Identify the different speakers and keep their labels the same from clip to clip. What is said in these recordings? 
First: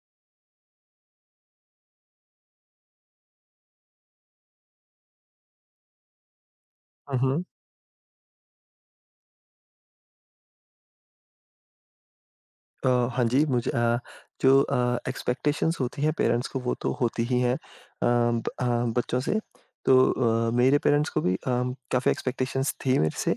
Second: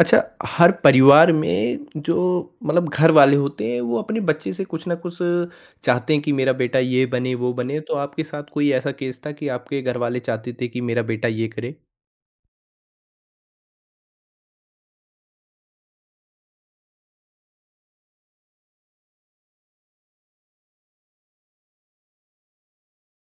Speaker 1: अच्छा, हर परिवार में जो मतलब घर वाले होते हैं, वो अपने बच्चे से कुछ ना कुछ चाहते हैं कि मेरा बेटा ये
Speaker 2: हुँ,
Speaker 1: बने,
Speaker 2: हुँ।
Speaker 1: वो बने, तो आपके साथ कोई ऐसा केस था कि आपके घर वाले चाहते थे कि मेरा बेटा ये करे?
Speaker 2: अ, हाँ जी, मुझे जो एक्सपेक्टेशंस होती हैं पेरेंट्स को वो तो होती ही हैं ब अ, बच्चों से। तो मेरे पेरेंट्स को भी काफ़ी एक्सपेक्टेशंस थी मेरे से।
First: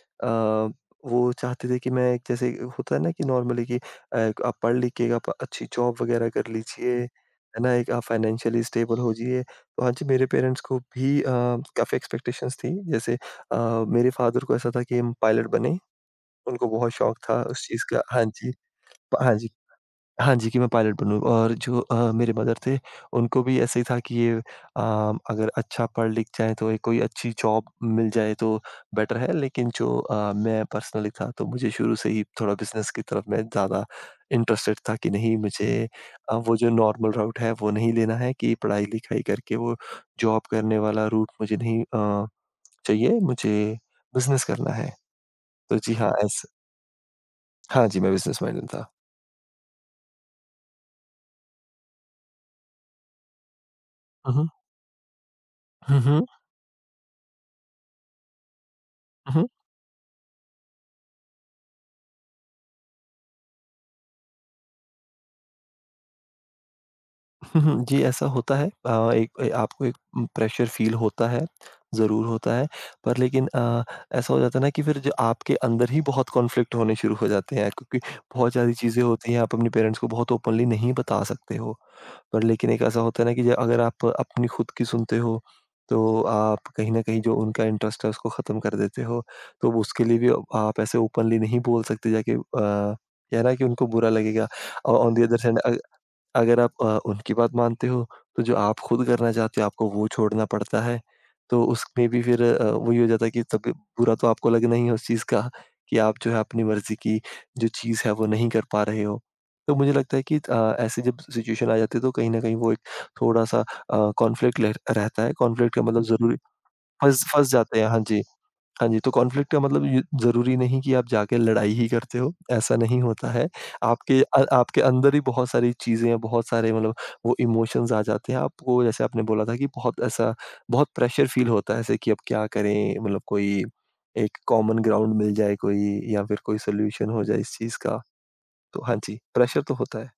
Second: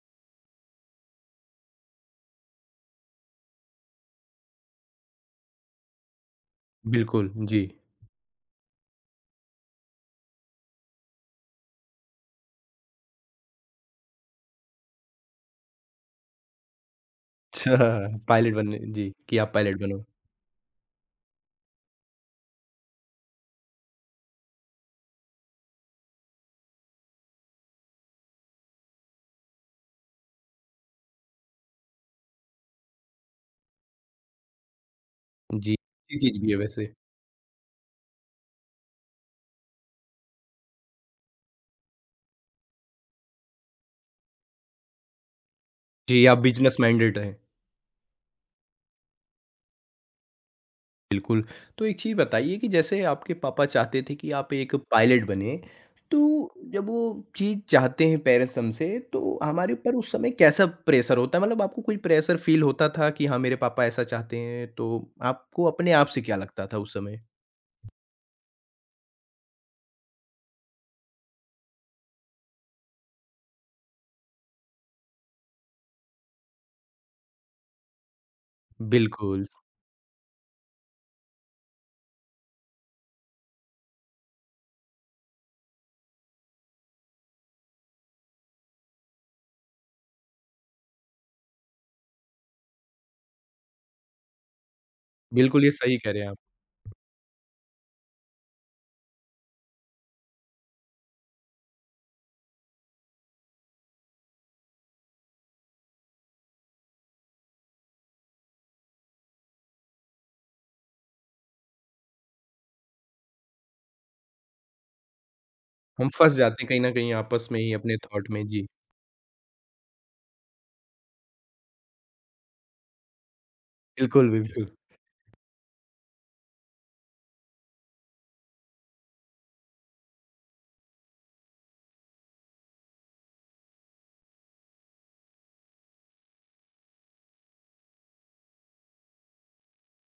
Speaker 2: अ, वो चाहते थे कि मैं एक जैसे होता है ना कि नॉर्मली कि एक आप पढ़ लिख के एक आप अच्छी जॉब वग़ैरह कर लीजिए,
Speaker 1: बिल्कुल,
Speaker 2: है
Speaker 1: जी।
Speaker 2: ना? एक आप फाइनेंशियली स्टेबल हो जाइए। तो हाँ जी, मेरे पेरेंट्स को भी काफ़ी एक्सपेक्टेशंस थी। जैसे मेरे फादर को ऐसा था कि हम पायलट बने, उनको बहुत शौक था उस चीज़ का।
Speaker 1: अच्छा,
Speaker 2: हाँ जी।
Speaker 1: पायलट बनने जी,
Speaker 2: प हाँ
Speaker 1: कि
Speaker 2: जी।
Speaker 1: आप पायलट बनो।
Speaker 2: हाँ जी, कि मैं पायलट बनूँ और जो मेरे मदर थे, उनको भी ऐसे ही था कि ये अगर अच्छा पढ़-लिख जाएँ तो ये कोई अच्छी जॉब मिल जाए तो बेटर है, लेकिन जो मैं पर्सनली था तो मुझे शुरू से ही थोड़ा बिज़नेस की तरफ मैं ज़्यादा इंटरेस्टेड था कि नहीं
Speaker 1: जी,
Speaker 2: मुझे
Speaker 1: अच्छी चीज़ भी है
Speaker 2: वो जो
Speaker 1: वैसे।
Speaker 2: नॉर्मल रूट है वो नहीं लेना है कि पढ़ाई-लिखाई करके वो जॉब करने वाला रूट मुझे नहीं अ, चाहिए, मुझे बिज़नेस करना है। तो जी हाँ,
Speaker 1: जी, आप
Speaker 2: ऐस
Speaker 1: बिज़नेस माइंडेड हैं।
Speaker 2: हाँ जी, मैं बिज़नेस माइंडेड था।
Speaker 1: बिल्कुल, तो एक चीज़ बताइए कि जैसे आपके पापा चाहते थे कि
Speaker 2: हुँ, हुँ।
Speaker 1: आप एक पायलट बने,
Speaker 2: हुँ, हुँ।
Speaker 1: तो जब वो चीज़ चाहते हैं पेरेंट्स हमसे,
Speaker 2: हुँ,
Speaker 1: तो
Speaker 2: हुँ।
Speaker 1: हमारे ऊपर उस समय कैसा प्रेशर होता है? मतलब आपको कोई प्रेशर फ़ील होता था कि हाँ, मेरे पापा ऐसा चाहते हैं, तो आपको अपने आप से क्या लगता था उस समय?
Speaker 2: हुँ, हुँ। जी, ऐसा होता है। अ, एक ए आपको एक प्रेशर फ़ील होता है, ज़रूर होता है। पर लेकिन ऐसा हो जाता है ना कि फिर जो आपके अंदर ही बहुत कॉन्फ्लिक्ट होने शुरू हो जाते हैं क्योंकि बहुत सारी चीज़ें होती हैं,
Speaker 1: बिल्कुल,
Speaker 2: आप अपने पेरेंट्स को बहुत ओपनली नहीं बता सकते हो। पर लेकिन एक ऐसा होता है ना कि ज अगर आप अपनी खुद की सुनते हो, तो आप कहीं न कहीं जो उनका इंटरेस्ट है उसको ख़त्म कर देते हो। तो वो उसके लिए भी आप ऐसे ओपनली नहीं बोल सकते जाके क्या है ना कि उनको बुरा लगेगा। और ऑन दी अदर हैंड
Speaker 1: बिल्कुल ये सही कह रहे हैं आप।
Speaker 2: अगर आप उनकी बात मानते हो, तो जो आप खुद करना चाहते हो आपको वो छोड़ना पड़ता है। तो उसमें भी फिर वही हो जाता है कि तब बुरा तो आपको लगना ही है उस चीज़ का कि आप जो है अपनी मर्ज़ी की जो चीज़ है वो नहीं कर पा रहे हो। तो मुझे लगता है कि ऐसे जब सिचुएशन आ जाती है तो कहीं न कहीं वो एक थोड़ा-सा कॉन्फ्लिक्ट लह रहता है। कॉन्फ्लिक्ट का मतलब
Speaker 1: हम फँस
Speaker 2: ज़रूरी
Speaker 1: जाते हैं कहीं न कहीं
Speaker 2: फँस
Speaker 1: आपस
Speaker 2: फँस
Speaker 1: में ही
Speaker 2: जाते हैं।
Speaker 1: अपने
Speaker 2: हाँ जी।
Speaker 1: थॉट में। जी,
Speaker 2: हाँ जी, तो कॉन्फ्लिक्ट का मतलब ये ज़रूरी नहीं कि आप जाके लड़ाई ही करते हो, ऐसा नहीं होता है।
Speaker 1: बिल्कुल, बिल्कुल।
Speaker 2: आपके अंदर ही बहुत सारी चीज़ें हैं, बहुत सारे मतलब वो इमोशंस आ जाते हैं। आपको जैसे आपने बोला था कि बहुत प्रेशर फ़ील होता है ऐसे कि अब क्या करें? मतलब कोई एक कॉमन ग्राउंड मिल जाए कोई या फिर कोई सॉल्यूशन हो जाए इस चीज़ का। तो हाँ जी, प्रेशर तो होता है।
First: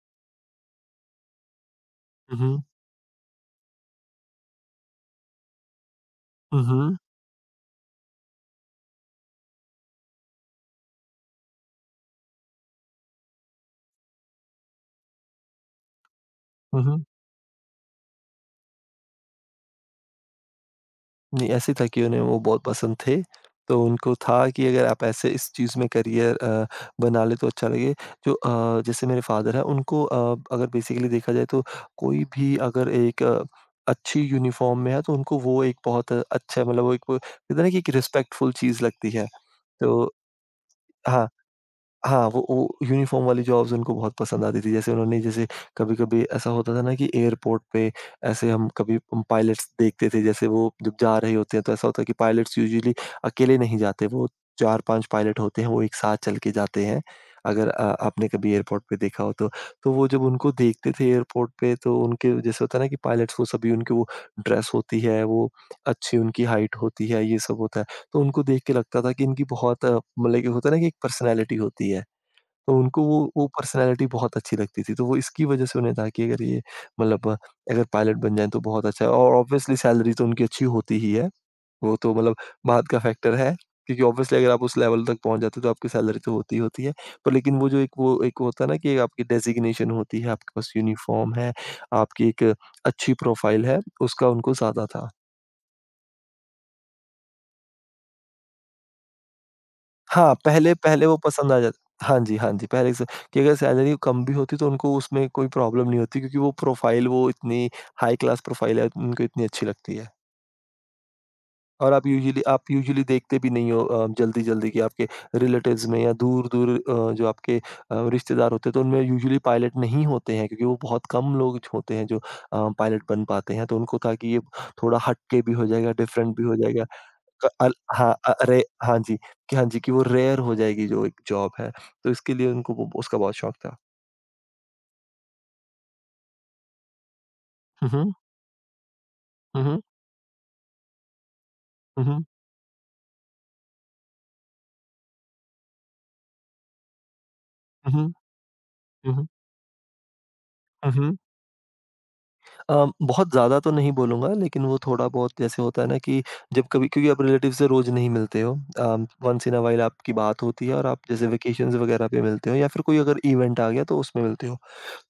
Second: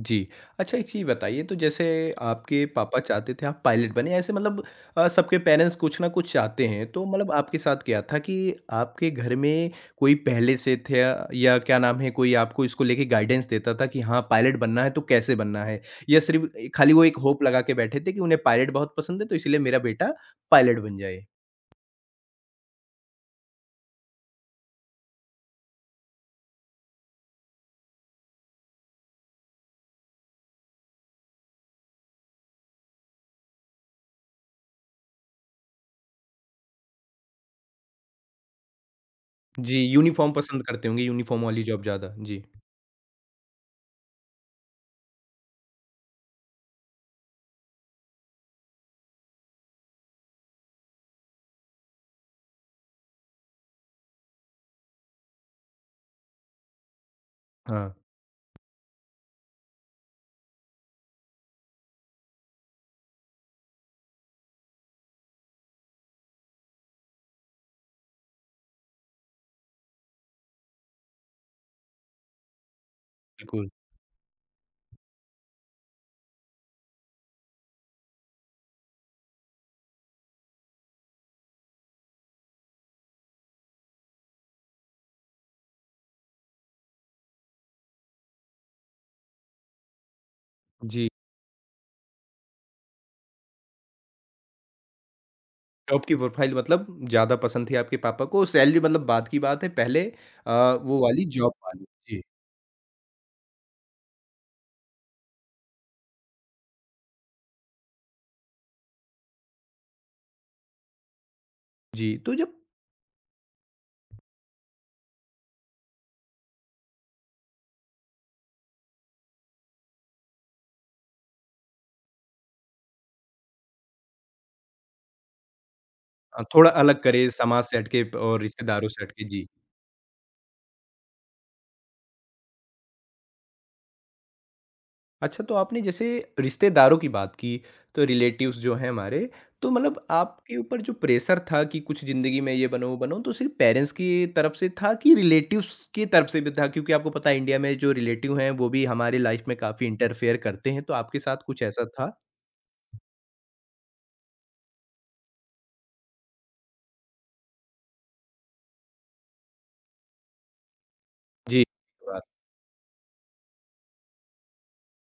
Speaker 1: जी। अच्छा एक चीज़ बताइए तो जैसे
Speaker 2: हुँ, हुँ।
Speaker 1: आपके पापा चाहते थे आप पायलट बने ऐसे मतलब सबके पेरेंट्स कुछ ना कुछ
Speaker 2: हुँ,
Speaker 1: चाहते हैं
Speaker 2: हुँ।
Speaker 1: तो मतलब आपके साथ क्या था कि आपके घर में कोई पहले से थे या क्या नाम है कोई आपको इसको लेके गाइडेंस देता था कि हाँ पायलट बनना है तो कैसे बनना है? या सिर्फ़
Speaker 2: हुँ,
Speaker 1: खाली
Speaker 2: हुँ।
Speaker 1: वो एक होप लगा के बैठे थे कि उन्हें पायलट बहुत पसंद है तो इसलिए मेरा बेटा पायलट बन जाए?
Speaker 2: नहीं, ऐसे था कि उन्हें वो बहुत पसंद थे। तो उनको था कि अगर आप ऐसे इस चीज़ में करियर बना लें तो अच्छा लगे। जैसे मेरे फ़ादर हैं उनको अगर बेसिकली देखा जाए तो कोई भी अगर एक अच्छी यूनिफ़ॉर्म में है तो उनको वो एक बहुत अच्छा मतलब वो एक कहते हैं ना कि एक रिस्पेक्टफुल चीज़ लगती है।
Speaker 1: जी,
Speaker 2: तो
Speaker 1: यूनिफ़ॉर्म पसंद करते होंगे
Speaker 2: हाँ।
Speaker 1: यूनिफ़ॉर्म वाली जॉब ज़्यादा।
Speaker 2: हाँ,
Speaker 1: जी।
Speaker 2: वो यूनिफ़ॉर्म वाली जॉब्स उनको बहुत पसंद आती थी। जैसे उन्होंने जैसे कभी-कभी ऐसा होता था ना कि एयरपोर्ट पे ऐसे हम कभी पायलट्स देखते थे, जैसे वो जब जा रहे होते हैं तो ऐसा होता है कि पायलट्स यूजुअली अकेले नहीं जाते, वो 4-5 पायलट होते हैं, वो एक साथ चल के जाते हैं। अगर
Speaker 1: हाँ,
Speaker 2: आपने कभी एयरपोर्ट पे देखा हो तो। तो वो जब उनको देखते थे एयरपोर्ट पे तो उनके जैसे होता है ना कि पायलट्स वो सभी उनकी वो ड्रेस होती है, वो अच्छी उनकी हाइट होती है, ये सब होता है। तो उनको देख के लगता था कि इनकी बहुत मतलब कि होता है ना कि एक पर्सनैलिटी होती है, तो उनको वो
Speaker 1: बिल्कुल।
Speaker 2: पर्सनैलिटी बहुत अच्छी लगती थी। तो वो इसकी वजह से उन्हें था कि अगर ये मतलब अ, अगर पायलट बन जाएँ तो बहुत अच्छा है और ऑब्वियसली सैलरी तो उनकी अच्छी होती ही है। वो तो मतलब बाद का फैक्टर है, क्योंकि ऑब्वियसली अगर आप उस लेवल तक पहुँच जाते हो तो आपकी सैलरी तो होती ही होती है। पर लेकिन वो एक होता है ना कि आपकी डेज़िग्नेशन होती है, आपके पास
Speaker 1: जी।
Speaker 2: यूनिफ़ॉर्म है, आपकी एक अच्छी प्रोफ़ाइल है, उसका उनको ज़्यादा था।
Speaker 1: जॉब की प्रोफ़ाइल मतलब ज़्यादा पसंद थी आपके पापा को, सैलरी मतलब बाद की बात है, पहले
Speaker 2: हाँ,
Speaker 1: अ,
Speaker 2: पहले
Speaker 1: वो
Speaker 2: पहले वो
Speaker 1: वाली जॉब
Speaker 2: पसंद आ जाता
Speaker 1: वाली।
Speaker 2: हाँ
Speaker 1: जी,
Speaker 2: जी, हाँ जी, पहले से कि अगर सैलरी कम भी होती तो उनको उसमें कोई प्रॉब्लम नहीं होती क्योंकि वो प्रोफ़ाइल वो इतनी हाई क्लास प्रोफ़ाइल है, उनको इतनी अच्छी लगती है। और
Speaker 1: जी। तो जब
Speaker 2: आप यूजुअली देखते भी नहीं हो जल्दी-जल्दी कि आपके रिलेटिव्स में या दूर-दूर जो आपके रिश्तेदार होते हैं तो उनमें यूजुअली पायलट नहीं होते हैं क्योंकि वो बहुत कम लोग होते हैं जो पायलट बन पाते हैं। तो उनको था कि ये थोड़ा हट के भी हो जाएगा, डिफरेंट भी हो
Speaker 1: थोड़ा
Speaker 2: जाएगा।
Speaker 1: अलग करे
Speaker 2: क
Speaker 1: समाज
Speaker 2: अल
Speaker 1: से हट के
Speaker 2: हाँ,
Speaker 1: प
Speaker 2: अ,
Speaker 1: और
Speaker 2: रे
Speaker 1: रिश्तेदारों से हट के, जी।
Speaker 2: हाँ जी, कि वो रेयर हो जाएगी जो एक जॉब है, तो इसके लिए उनको वो उसका बहुत शौक था।
Speaker 1: अच्छा तो आपने जैसे रिश्तेदारों की बात की,
Speaker 2: हुँ,
Speaker 1: तो
Speaker 2: हुँ।
Speaker 1: रिलेटिव्स जो हैं हमारे,
Speaker 2: हुँ,
Speaker 1: तो
Speaker 2: हुँ।
Speaker 1: मतलब आपके ऊपर जो प्रेशर था कि कुछ
Speaker 2: हुँ, हुँ।
Speaker 1: ज़िंदगी में ये बनो, वो बनो, तो सिर्फ़ पेरेंट्स की तरफ से था कि रिलेटिव्स की तरफ से भी था? क्योंकि आपको पता है इंडिया में जो
Speaker 2: हुँ, हुँ।
Speaker 1: रिलेटिव हैं, वो भी
Speaker 2: हुँ,
Speaker 1: हमारी
Speaker 2: हुँ।
Speaker 1: लाइफ़ में काफ़ी इंटरफेयर करते हैं,
Speaker 2: हुँ,
Speaker 1: तो
Speaker 2: हुँ।
Speaker 1: आपके साथ कुछ ऐसा था?
Speaker 2: बहुत ज़्यादा तो नहीं बोलूँगा लेकिन वो थोड़ा-बहुत जैसे होता है ना कि जब कभी क्योंकि आप रिलेटिव से रोज़ नहीं मिलते हो वन्स इन अ व्हाइल आपकी बात होती है और आप जैसे
Speaker 1: जी।
Speaker 2: वेकेशंस वगैरह पे मिलते हो या फिर कोई अगर इवेंट आ गया तो उसमें मिलते हो।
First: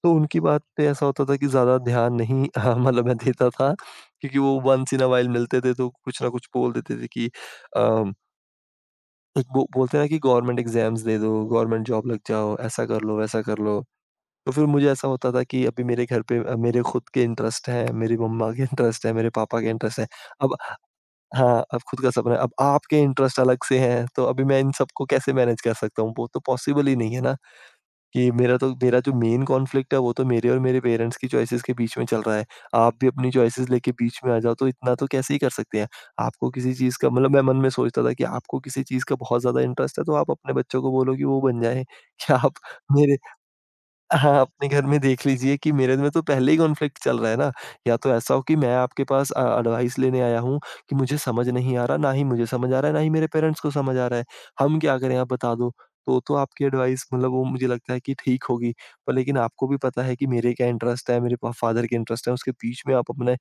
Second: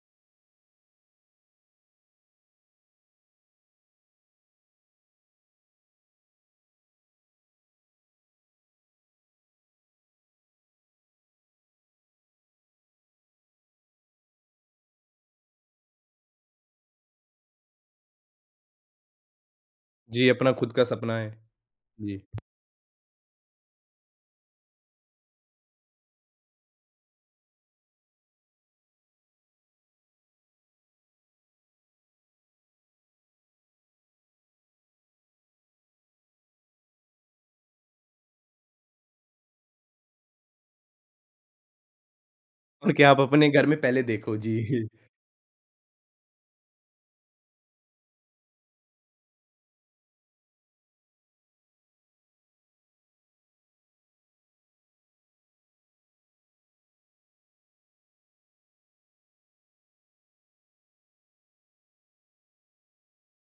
Speaker 2: तो उनकी बात पे ऐसा होता था कि ज़्यादा ध्यान नहीं हाँ, मतलब मैं देता था क्योंकि वो वंस इन अ व्हाइल मिलते थे तो कुछ ना कुछ बोल देते थे कि अम, एक वो बोलते हैं ना कि गवर्नमेंट एग्ज़ाम्स दे दो, गवर्नमेंट जॉब लग जाओ, ऐसा कर लो, वैसा कर लो। तो फिर मुझे ऐसा होता था कि अभी मेरे घर पे मेरे खुद के इंटरेस्ट हैं, मेरी मम्मा के इंटरेस्ट हैं, मेरे पापा के इंटरेस्ट हैं।
Speaker 1: जी, अपना
Speaker 2: अब
Speaker 1: खुद का सपना है।
Speaker 2: हाँ, अब खुद का
Speaker 1: जी,
Speaker 2: सपना है, अब आपके इंटरेस्ट अलग से हैं, तो अभी मैं इन सबको कैसे मैनेज कर सकता हूँ? वो तो पॉसिबल ही नहीं है ना। कि मेरा जो मेन कॉन्फ्लिक्ट है वो तो मेरे और मेरे पेरेंट्स की चॉइसेस के बीच में चल रहा है। आप भी अपनी चॉइसेस लेके बीच में आ जाओ तो इतना तो कैसे ही कर सकते हैं। आपको किसी चीज़ का मतलब मैं मन में सोचता था कि आपको किसी चीज़ का बहुत ज़्यादा इंटरेस्ट है तो आप अपने बच्चों को बोलो कि वो बन जाए। क्या आप
Speaker 1: और क्या
Speaker 2: मेरे
Speaker 1: आप अपने घर में पहले देखो।
Speaker 2: हाँ, अपने घर
Speaker 1: जी।
Speaker 2: में देख लीजिए कि मेरे में तो पहले ही कॉन्फ्लिक्ट चल रहा है ना, या तो ऐसा हो कि मैं आपके पास एडवाइस लेने आया हूँ कि मुझे समझ नहीं आ रहा, ना ही मुझे समझ आ रहा है, ना ही मेरे पेरेंट्स को समझ आ रहा है। हम क्या करें आप बता दो। तो आपकी एडवाइस मतलब वो मुझे लगता है कि ठीक होगी, पर लेकिन आपको भी पता है कि मेरे क्या इंटरेस्ट है, मेरे प फादर के इंटरेस्ट है, उसके बीच में आप अपने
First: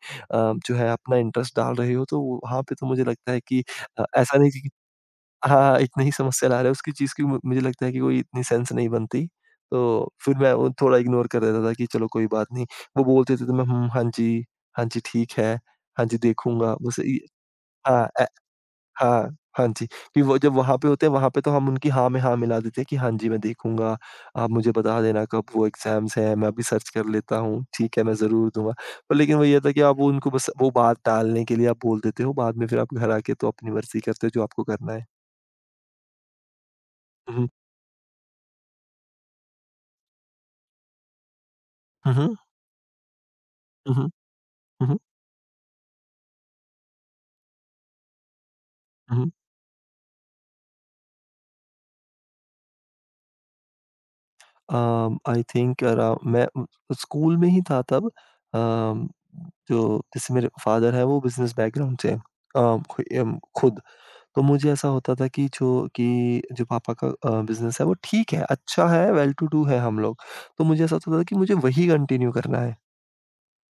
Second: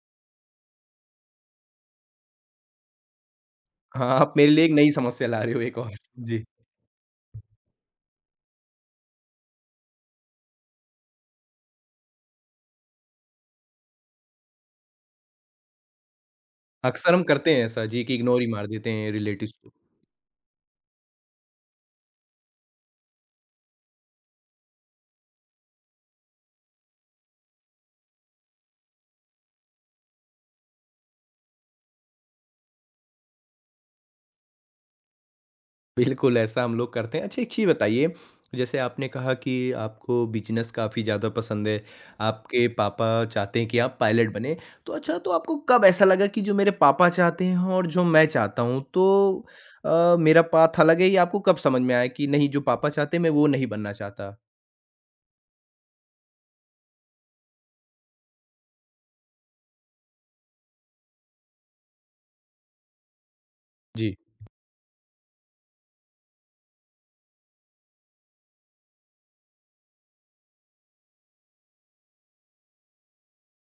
Speaker 2: जो है अपना इंटरेस्ट डाल रहे हो, तो वहाँ पे तो मुझे लगता है कि
Speaker 1: हाँ, आप
Speaker 2: ऐसा
Speaker 1: मेरे
Speaker 2: नहीं
Speaker 1: लिए
Speaker 2: कि
Speaker 1: एक नई समस्या ला रहे हो एक
Speaker 2: हाँ,
Speaker 1: और।
Speaker 2: इतना ही समझ
Speaker 1: जी,
Speaker 2: से ला रहा है उसकी चीज़ की मु मुझे लगता है कि कोई इतनी सेंस नहीं बनती। तो फिर मैं वो थोड़ा इग्नोर कर देता था कि चलो कोई बात नहीं। वो बोलते थे तो मैं हुँ, हाँ जी, हाँ जी ठीक है, हाँ जी देखूँगा बस
Speaker 1: अक्सर
Speaker 2: ये
Speaker 1: हम करते हैं ऐसा जी,
Speaker 2: हाँ,
Speaker 1: कि
Speaker 2: ए
Speaker 1: इग्नोर ही मार देते हैं
Speaker 2: हाँ,
Speaker 1: रिलेटिव्स
Speaker 2: हाँ
Speaker 1: को।
Speaker 2: जी। फिर वो जब वहाँ पे होते हैं वहाँ पे तो हम उनकी हाँ में हाँ मिला देते हैं कि हाँ जी मैं देखूँगा, आप मुझे बता देना कब वो एग्ज़ाम्स हैं, मैं अभी सर्च कर लेता हूँ, ठीक है मैं ज़रूर दूँगा। पर लेकिन वो ये था कि आप वो उनको बस वो बात टालने के लिए आप बोल देते हो, बाद में फिर आप घर आके तो अपनी मर्ज़ी करते हो जो आपको करना है।
Speaker 1: बिल्कुल, ऐसा हम लोग करते हैं।
Speaker 2: हुँ,
Speaker 1: अच्छा,
Speaker 2: हुँ।
Speaker 1: एक चीज़ बताइए, जैसे आपने कहा कि आपको बिज़नेस काफ़ी ज़्यादा पसंद है,
Speaker 2: हुँ, हुँ।
Speaker 1: आपके पापा चाहते हैं कि
Speaker 2: हुँ,
Speaker 1: आप
Speaker 2: हुँ,
Speaker 1: पायलट बनें। तो
Speaker 2: हुँ,
Speaker 1: अच्छा, तो आपको कब ऐसा लगा कि जो मेरे पापा चाहते हैं और जो मैं चाहता हूँ,
Speaker 2: हुँ।
Speaker 1: तो मेरा पाथ अलग है? ये आपको कब समझ में आया कि नहीं, जो पापा चाहते हैं, मैं वो नहीं बनना चाहता?
Speaker 2: आई थिंक अरा मैं स्कूल में ही था तब अम, जो जैसे मेरे फादर हैं वो बिज़नेस बैकग्राउंड से हैं खुद।
Speaker 1: जी,
Speaker 2: तो मुझे ऐसा होता था कि जो पापा का बिज़नेस है वो ठीक है, अच्छा है, वेल टू डू है हम लोग। तो मुझे ऐसा होता था कि मुझे वही कंटिन्यू करना है।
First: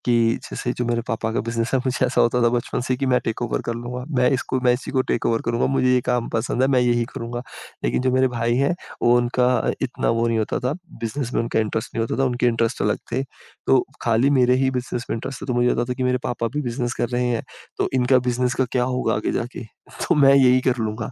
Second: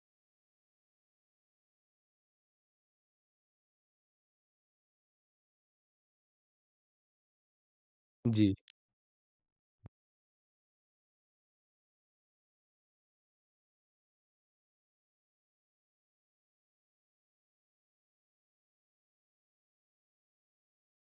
Speaker 2: कि जैसे जो मेरे पापा का बिज़नेस है, मुझे ऐसा होता था बचपन से कि मैं टेक ओवर कर लूँगा। मैं इसी को टेक ओवर करूँगा, मुझे ये काम पसंद है, मैं यही करूँगा। लेकिन जो मेरे
Speaker 1: जी।
Speaker 2: भाई हैं, वो उनका इतना वो नहीं होता था, बिज़नेस में उनका इंटरेस्ट नहीं होता था, उनके इंटरेस्ट अलग थे। तो खाली मेरे ही बिज़नेस में इंटरेस्ट था, तो मुझे होता था कि मेरे पापा भी बिज़नेस कर रहे हैं, तो इनका बिज़नेस का क्या होगा आगे जाके? तो मैं यही कर लूँगा।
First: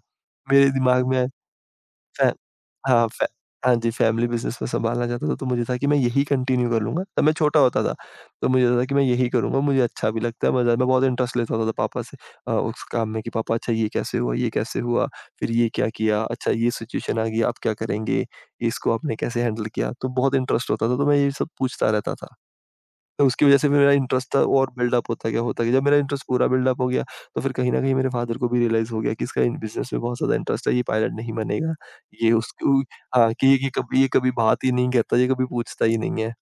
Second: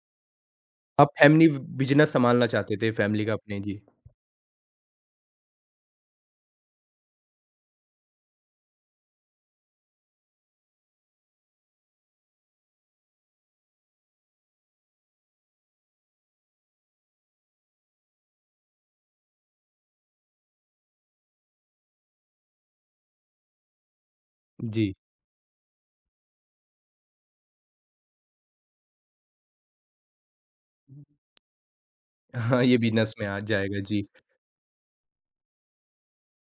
Speaker 2: मेरे दिमाग
Speaker 1: आप
Speaker 2: में
Speaker 1: फैमिली ब बिज़नेस
Speaker 2: फै
Speaker 1: सँभालना चाहते थे
Speaker 2: हाँ,
Speaker 1: फैमिली
Speaker 2: फै
Speaker 1: का अपने
Speaker 2: हाँ
Speaker 1: जी।
Speaker 2: जी, फैमिली बिज़नेस में सँभालना चाहता था, तो मुझे था कि मैं यही कंटिन्यू कर लूँगा। तब मैं छोटा होता था, तो मुझे लगता था कि मैं यही करूँगा, मुझे अच्छा भी लगता है, मज़ा मैं बहुत इंटरेस्ट लेता होता था तो पापा से उस काम में कि पापा अच्छा ये कैसे हुआ, फिर ये क्या किया, अच्छा ये सिचुएशन आ गई, आप क्या करेंगे, इसको आपने कैसे हैंडल किया? तो बहुत इंटरेस्ट होता था, तो मैं ये सब पूछता रहता था। तो उसकी वजह से फिर मेरा इंटरेस्ट था और
Speaker 1: जी।
Speaker 2: बिल्डअप होता गया, होता गया। जब मेरा इंटरेस्ट पूरा बिल्डअप हो गया, तो फिर कहीं न कहीं मेरे फ़ादर को भी रियलाइज़ हो गया कि इसका इन बिज़नेस में बहुत ज़्यादा इंटरेस्ट है, ये पायलट नहीं बनेगा। ये
Speaker 1: हाँ, ये
Speaker 2: उसको
Speaker 1: बिज़नेस में
Speaker 2: हाँ,
Speaker 1: आ
Speaker 2: कि ये ये
Speaker 1: जाएगा
Speaker 2: कभी
Speaker 1: जी,
Speaker 2: ये कभी बात ही नहीं करता, ये कभी पूछता ही नहीं है।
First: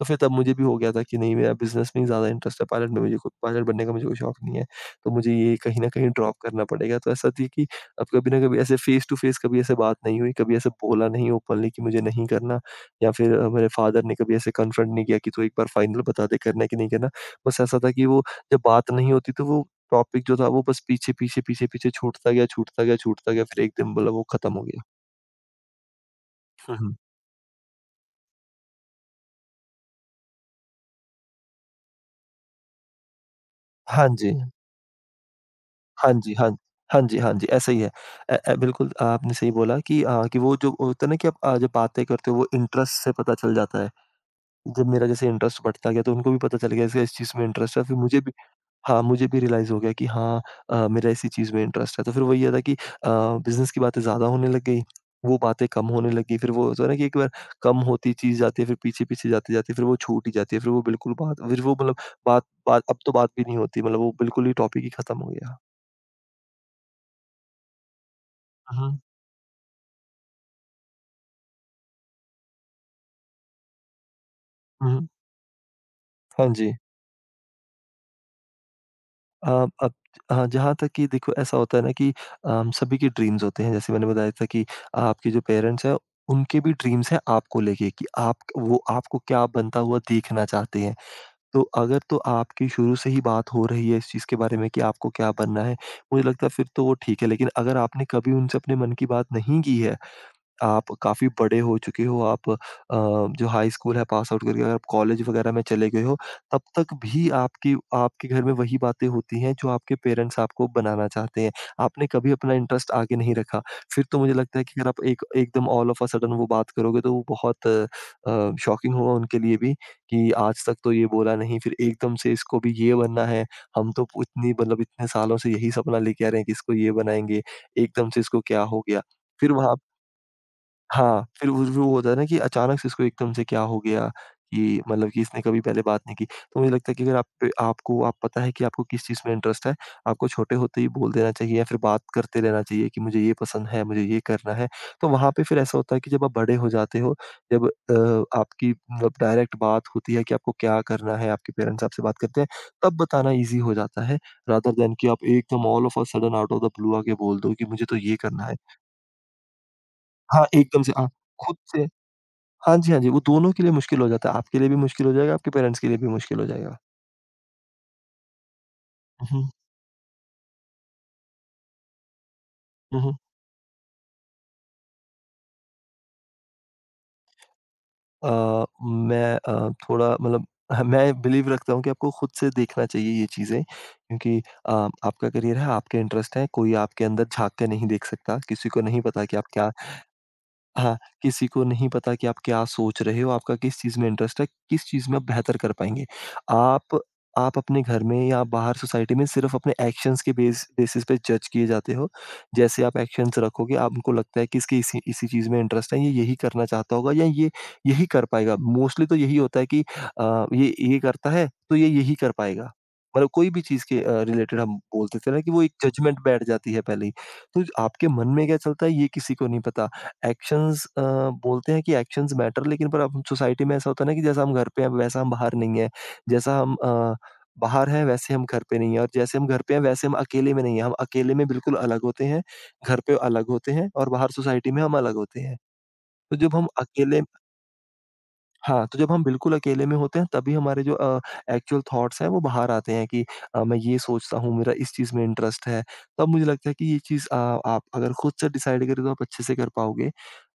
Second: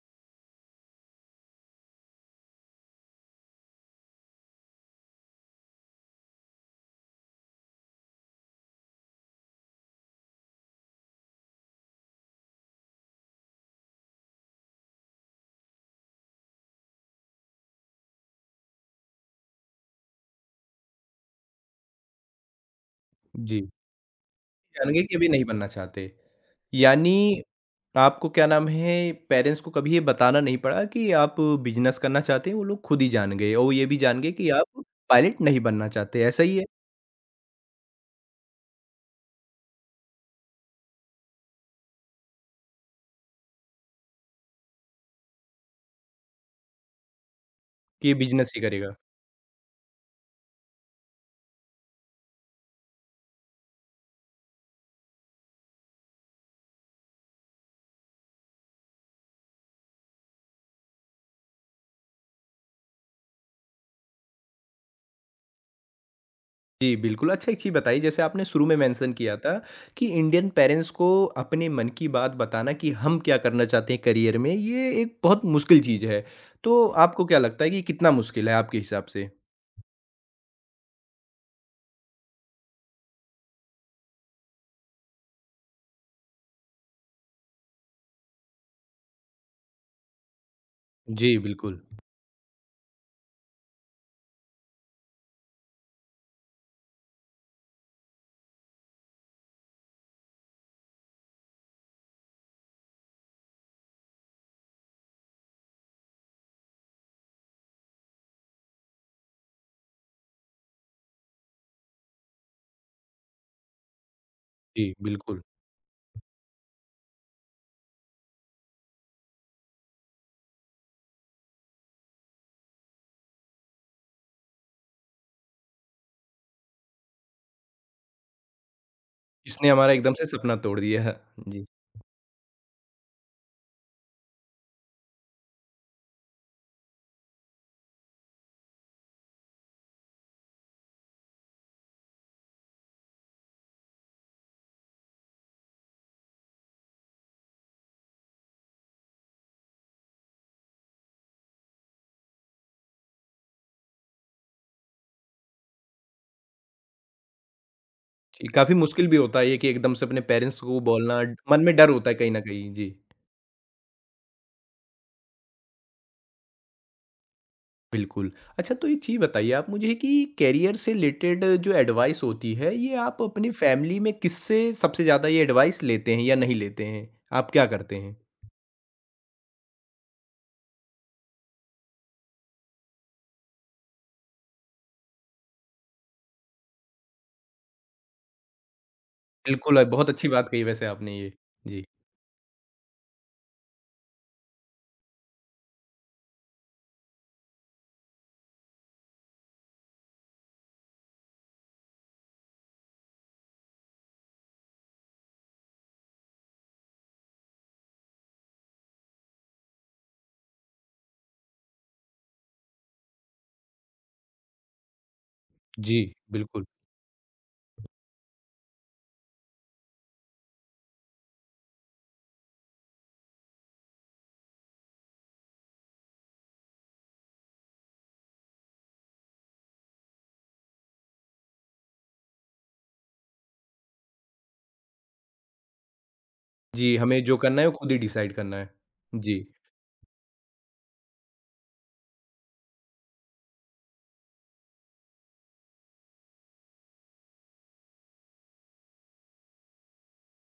Speaker 2: तो फिर तब मुझे भी हो गया था कि नहीं मेरा बिज़नेस में ही ज़्यादा इंटरेस्ट है, पायलट में मुझे को पायलट बनने का मुझे कोई शौक नहीं है। तो मुझे ये कहीं न कहीं ड्रॉप करना पड़ेगा। तो ऐसा थी कि अब कभी ना कभी ऐसे फ़ेस टू फ़ेस कभी ऐसे बात नहीं हुई, कभी ऐसे बोला नहीं ओपनली कि मुझे नहीं करना। या फिर मेरे फादर ने कभी ऐसे कन्फ्रंट नहीं किया कि तू एक बार फाइनल बता दे करना है कि नहीं करना। बस ऐसा था कि वो जब बात नहीं होती तो वो टॉपिक जो था वो बस पीछे, पीछे, पीछे, पीछे छूटता गया, छूटता गया, छूटता गया फिर
Speaker 1: जी।
Speaker 2: एक दिन बोला वो खत्म हो गया।
Speaker 1: जानेंगे कि अभी नहीं बनना चाहते।
Speaker 2: हुँ, हुँ।
Speaker 1: यानी आपको क्या नाम है पेरेंट्स को कभी ये बताना नहीं पड़ा कि आप बिज़नेस करना चाहते हैं, वो लोग खुद ही जान गए और ये भी
Speaker 2: हाँ
Speaker 1: जान गए
Speaker 2: जी।
Speaker 1: कि आप पायलट नहीं बनना
Speaker 2: हाँ
Speaker 1: चाहते,
Speaker 2: जी,
Speaker 1: ऐसा
Speaker 2: हाँ।
Speaker 1: ही है
Speaker 2: हाँ जी, हाँ जी, ऐसा ही है। बिल्कुल आपने सही बोला कि कि वो जो होता है ना कि आप जब बातें करते हो वो इंटरेस्ट से पता चल जाता है। जब मेरा जैसे इंटरेस्ट बढ़ता गया तो उनको भी पता चल गया इसका इस चीज़ में इंटरेस्ट है फिर
Speaker 1: कि
Speaker 2: मुझे भी
Speaker 1: बिज़नेस ही करेगा?
Speaker 2: हाँ, मुझे भी रियलाइज़ हो गया कि हाँ मेरा इसी चीज़ में इंटरेस्ट है। तो फिर वही है ना कि बिज़नेस की बातें ज़्यादा होने लग गई, वो बातें कम होने लगी। फिर वो होता है ना कि एक बार कम होती चीज़ जाती है, फिर पीछे-पीछे जाते-जाते फिर वो छूट ही जाती है। फिर वो बिल्कुल बात फिर वो मतलब बात बात अब तो बात भी नहीं होती, मतलब वो बिल्कुल ही टॉपिक ही खत्म हो गया।
Speaker 1: जी, बिल्कुल। अच्छा एक चीज़ बताइए जैसे आपने शुरू में
Speaker 2: हुँ,
Speaker 1: मेंशन किया था कि इंडियन पेरेंट्स को अपने मन की बात बताना कि हम क्या करना चाहते हैं करियर में, ये
Speaker 2: हुँ, हुँ।
Speaker 1: एक बहुत मुश्किल चीज़ है।
Speaker 2: हाँ जी।
Speaker 1: तो आपको क्या लगता है कि कितना मुश्किल है आपके हिसाब से?
Speaker 2: अब हाँ, जहाँ तक कि देखो ऐसा होता है ना कि सभी के ड्रीम्स होते हैं। जैसे मैंने बताया था कि आपके जो पेरेंट्स हैं, उनके भी ड्रीम्स हैं आपको लेके कि आप वो आपको क्या बनता हुआ देखना चाहते हैं।
Speaker 1: जी,
Speaker 2: तो
Speaker 1: बिल्कुल।
Speaker 2: अगर तो आपकी शुरू से ही बात हो रही है इस चीज़ के बारे में कि आपको क्या बनना है, मुझे लगता है फिर तो वो ठीक है। लेकिन अगर आपने कभी उनसे अपने मन की बात नहीं की है आप काफ़ी बड़े हो चुके हो, आप जो हाई स्कूल है पास आउट करके अगर आप कॉलेज वगैरह में चले गए हो, तब तक भी आपकी आपके घर में वही बातें होती हैं जो आपके पेरेंट्स आपको बनाना चाहते हैं। आपने कभी अपना इंटरेस्ट आगे नहीं रखा। फिर तो मुझे लगता है कि अगर
Speaker 1: जी,
Speaker 2: आप एक
Speaker 1: बिल्कुल।
Speaker 2: एकदम ऑल ऑफ अ सडन वो बात करोगे तो वो बहुत शॉकिंग होगा उनके लिए भी कि आज तक तो ये बोला नहीं, फिर एकदम से इसको भी ये बनना है। हम तो इतनी मतलब इतने सालों से यही सपना लेके आ रहे हैं कि इसको ये बनाएँगे, एकदम से इसको क्या हो गया? फिर
Speaker 1: इसने
Speaker 2: वहाँ
Speaker 1: हमारा एकदम से सपना तोड़ दिया है।
Speaker 2: हाँ, फिर वो
Speaker 1: जी,
Speaker 2: वो होता है ना कि अचानक से इसको एकदम से क्या हो गया कि मतलब कि इसने कभी पहले बात नहीं की। तो मुझे लगता है कि अगर आप पे आपको आप पता है कि आपको किस चीज़ में इंटरेस्ट है, आपको छोटे होते ही बोल देना चाहिए या फिर बात करते रहना चाहिए कि मुझे ये पसंद है, मुझे ये करना है। तो वहाँ पे फिर ऐसा होता है कि जब आप बड़े हो जाते हो, जब आपकी मतलब डायरेक्ट बात होती है कि आपको क्या करना है, आपके पेरेंट्स आपसे बात करते हैं, तब बताना ईज़ी हो जाता है रादर दैन कि आप एकदम all of a sudden out of the blue आके बोल दो कि मुझे तो ये करना
Speaker 1: जी,
Speaker 2: है।
Speaker 1: काफ़ी मुश्किल भी होता है ये कि एकदम से अपने
Speaker 2: हाँ,
Speaker 1: पेरेंट्स को
Speaker 2: एकदम से हाँ,
Speaker 1: बोलना,
Speaker 2: खुद
Speaker 1: मन में
Speaker 2: से
Speaker 1: डर होता है कहीं न कहीं।
Speaker 2: हाँ जी,
Speaker 1: जी।
Speaker 2: हाँ जी, वो दोनों के लिए मुश्किल हो जाता है। आपके लिए भी मुश्किल हो जाएगा, आपके पेरेंट्स के लिए भी मुश्किल हो जाएगा।
Speaker 1: बिल्कुल। अच्छा तो एक चीज़
Speaker 2: हुँ,
Speaker 1: बताइए आप मुझे कि करियर से रिलेटेड जो एडवाइस होती है, ये
Speaker 2: हुँ, हुँ।
Speaker 1: आप अपनी फैमिली में किससे सबसे ज़्यादा ये एडवाइस लेते हैं या नहीं लेते हैं? आप क्या करते हैं?
Speaker 2: अ, मैं थोड़ा मतलब ह मैं बिलीव रखता हूँ कि आपको खुद से देखना चाहिए ये चीज़ें क्योंकि अ, आपका करियर है, आपके इंटरेस्ट हैं, कोई आपके अंदर झाँक के नहीं देख सकता, किसी को नहीं पता कि आप क्या
Speaker 1: बिल्कुल बहुत अच्छी बात कही वैसे
Speaker 2: हाँ,
Speaker 1: आपने ये।
Speaker 2: किसी को
Speaker 1: जी।
Speaker 2: नहीं पता कि आप क्या सोच रहे हो, आपका किस चीज़ में इंटरेस्ट है, किस चीज़ में आप बेहतर कर पाएँगे। आप आप अपने घर में या बाहर सोसाइटी में सिर्फ़ अपने एक्शंस के बेसिस पे जज किए जाते हो। जैसे आप एक्शंस रखोगे, आपको लगता है कि इसके इसी इसी चीज़ में इंटरेस्ट है, ये यही करना चाहता होगा या ये यही कर पाएगा। मोस्टली तो यही होता है कि ये करता है, तो ये यही कर पाएगा। मतलब कोई भी चीज़ के रिलेटेड हम बोल देते हैं ना कि वो एक
Speaker 1: जी,
Speaker 2: जजमेंट बैठ
Speaker 1: बिल्कुल।
Speaker 2: जाती है पहले ही। तो आपके मन में क्या चलता है, ये किसी को नहीं पता। एक्शंस अ, बोलते हैं कि एक्शंस मैटर लेकिन पर अब सोसाइटी में ऐसा होता है ना कि जैसा हम घर पे हैं वैसा हम बाहर नहीं है। जैसा हम बाहर हैं वैसे हम घर पे नहीं हैं और जैसे हम घर पे हैं वैसे हम अकेले में नहीं हैं। हम अकेले में बिल्कुल अलग होते हैं, घर पे अलग होते हैं और बाहर सोसाइटी में हम अलग होते हैं। तो जब हम
Speaker 1: जी,
Speaker 2: अकेले
Speaker 1: हमें जो करना है वो खुद ही डिसाइड करना है।
Speaker 2: हाँ, तो जब हम
Speaker 1: जी।
Speaker 2: बिल्कुल अकेले में होते हैं तभी हमारे जो एक्चुअल थॉट्स हैं वो बाहर आते हैं कि मैं ये सोचता हूँ, मेरा इस चीज़ में इंटरेस्ट है। तब मुझे लगता है कि ये चीज़ आप अगर खुद से डिसाइड करें तो आप अच्छे से कर पाओगे।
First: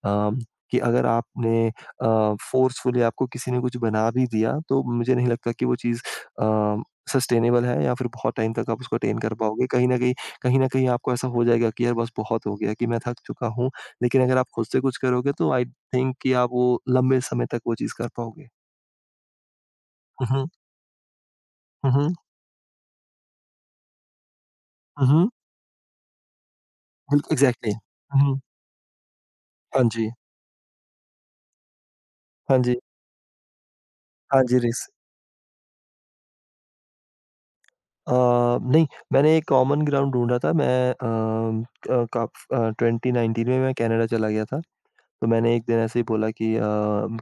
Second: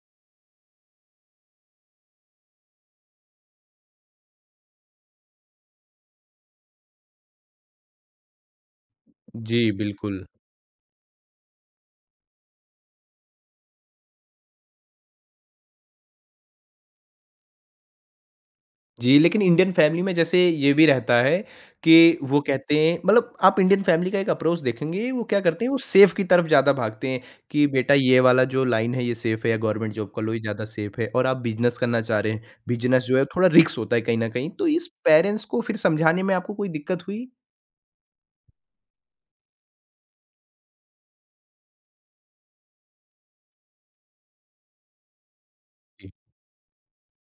Speaker 2: अम, कि अगर आपने फोर्सफुली आपको किसी ने कुछ बना भी दिया तो मुझे नहीं लगता कि वो चीज़ अ, सस्टेनेबल है या फिर बहुत टाइम तक आप उसको अटेन कर पाओगे।
Speaker 1: जी, बिल्कुल।
Speaker 2: कहीं न कहीं आपको ऐसा हो जाएगा कि यार बस बहुत हो गया कि मैं थक चुका हूँ। लेकिन अगर आप खुद से कुछ करोगे तो आई थिंक कि आप वो लंबे समय तक वो चीज़ कर पाओगे।
Speaker 1: जी, लेकिन इंडियन फैमिली में
Speaker 2: हुँ,
Speaker 1: जैसे
Speaker 2: हुँ।
Speaker 1: ये भी रहता है
Speaker 2: हुँ,
Speaker 1: कि
Speaker 2: हुँ।
Speaker 1: वो कहते हैं मतलब आप इंडियन फैमिली का एक अप्रोच
Speaker 2: हुँ,
Speaker 1: देखेंगे, वो
Speaker 2: हुँ।
Speaker 1: क्या करते हैं, वो सेफ की तरफ ज़्यादा भागते हैं
Speaker 2: बिल्क
Speaker 1: कि
Speaker 2: एग्ज़ैक्टली।
Speaker 1: बेटा ये
Speaker 2: हुँ, हुँ।
Speaker 1: वाला जो लाइन है ये सेफ है या
Speaker 2: हाँ
Speaker 1: गवर्नमेंट जॉब
Speaker 2: जी।
Speaker 1: कर लो ये ज़्यादा सेफ है और आप बिज़नेस करना चाह रहे हैं,
Speaker 2: हाँ जी।
Speaker 1: बिज़नेस जो है थोड़ा रिस्क होता है कहीं न
Speaker 2: हाँ
Speaker 1: कहीं।
Speaker 2: जी,
Speaker 1: तो इस
Speaker 2: रिस
Speaker 1: पेरेंट्स को फिर समझाने में आपको कोई दिक्कत हुई?
Speaker 2: नहीं, मैंने एक कॉमन ग्राउंड ढूँढा था। मैं 2019 में मैं कनाडा चला गया था। तो मैंने एक दिन ऐसे ही
Speaker 1: जी,
Speaker 2: बोला कि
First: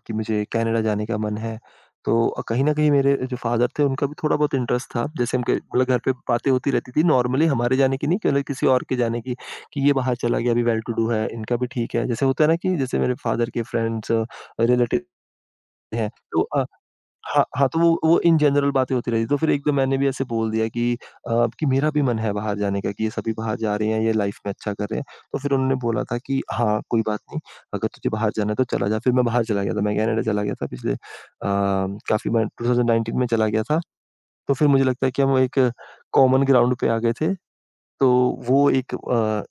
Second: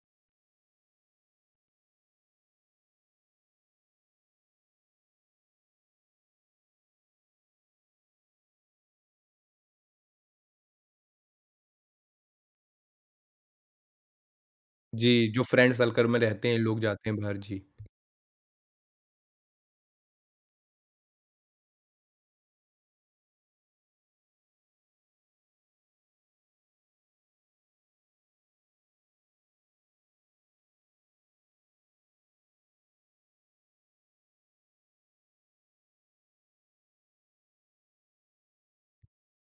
Speaker 2: कि मुझे कनाडा जाने का मन है। तो कहीं न कहीं मेरे जो फ़ादर थे उनका भी थोड़ा बहुत इंटरेस्ट था। जैसे हम क मतलब घर पे बातें होती रहती थी नॉर्मली हमारे जाने की नहीं केवल किसी और के जाने की, कि ये बाहर चला गया अभी वेल टू डू है, इनका भी ठीक है। जैसे होता है ना कि जैसे मेरे फ़ादर के फ्रेंड्स रिलेटिव
Speaker 1: जी, जो फ्रेंड सर्कल
Speaker 2: हैं।
Speaker 1: में
Speaker 2: तो
Speaker 1: रहते हैं, लोग जाते हैं बाहर। जी,
Speaker 2: हाँ, तो वो इन जनरल बातें होती रहती है, तो फिर एक दिन मैंने भी ऐसे बोल दिया कि कि मेरा भी मन है बाहर जाने का कि ये सभी बाहर जा रहे हैं, ये लाइफ में अच्छा कर रहे हैं। तो फिर उन्होंने बोला था कि "हाँ, कोई बात नहीं, अगर तुझे बाहर जाना है तो चला जा।" फिर मैं बाहर चला गया था, मैं कनाडा चला गया था पिछले काफ़ी मैं 2019 में चला गया था। तो फिर मुझे लगता है कि हम एक कॉमन ग्राउंड पे आ गए थे, तो वो एक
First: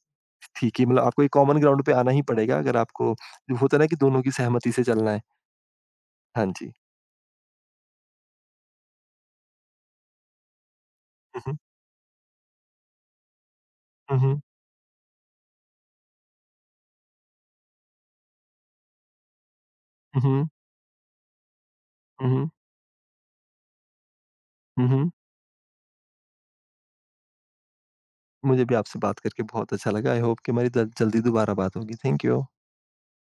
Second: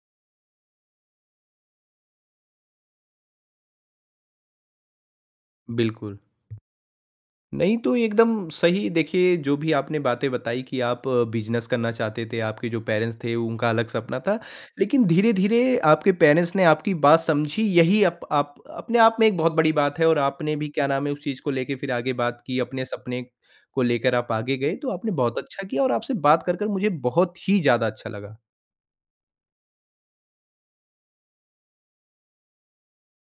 Speaker 2: थी कि मतलब आपको एक कॉमन ग्राउंड पे आना ही पड़ेगा अगर आपको जो होता है ना कि दोनों की सहमति से चलना है।
Speaker 1: बिल्कुल।
Speaker 2: हाँ जी।
Speaker 1: नहीं, तो एकदम सही देखिए जो भी आपने बातें बताई कि आप
Speaker 2: हुँ, हुँ।
Speaker 1: बिज़नेस करना चाहते थे, आपके जो पेरेंट्स थे उनका अलग सपना
Speaker 2: हुँ,
Speaker 1: था।
Speaker 2: हुँ।
Speaker 1: लेकिन धीरे-धीरे आपके पेरेंट्स ने आपकी बात समझी यही अप आप अपने आप में एक बहुत बड़ी बात है और
Speaker 2: हुँ, हुँ।
Speaker 1: आपने भी क्या नाम है उस चीज़ को लेके फिर आगे बात की, अपने सपने को लेकर आप आगे गए,
Speaker 2: हुँ,
Speaker 1: तो
Speaker 2: हुँ।
Speaker 1: आपने बहुत अच्छा किया और आपसे बात कर, कर मुझे बहुत ही ज़्यादा अच्छा लगा।
Speaker 2: मुझे भी आपसे बात करके बहुत अच्छा लगा। आई होप कि हमारी जल्दी दोबारा बात होगी। Thank you.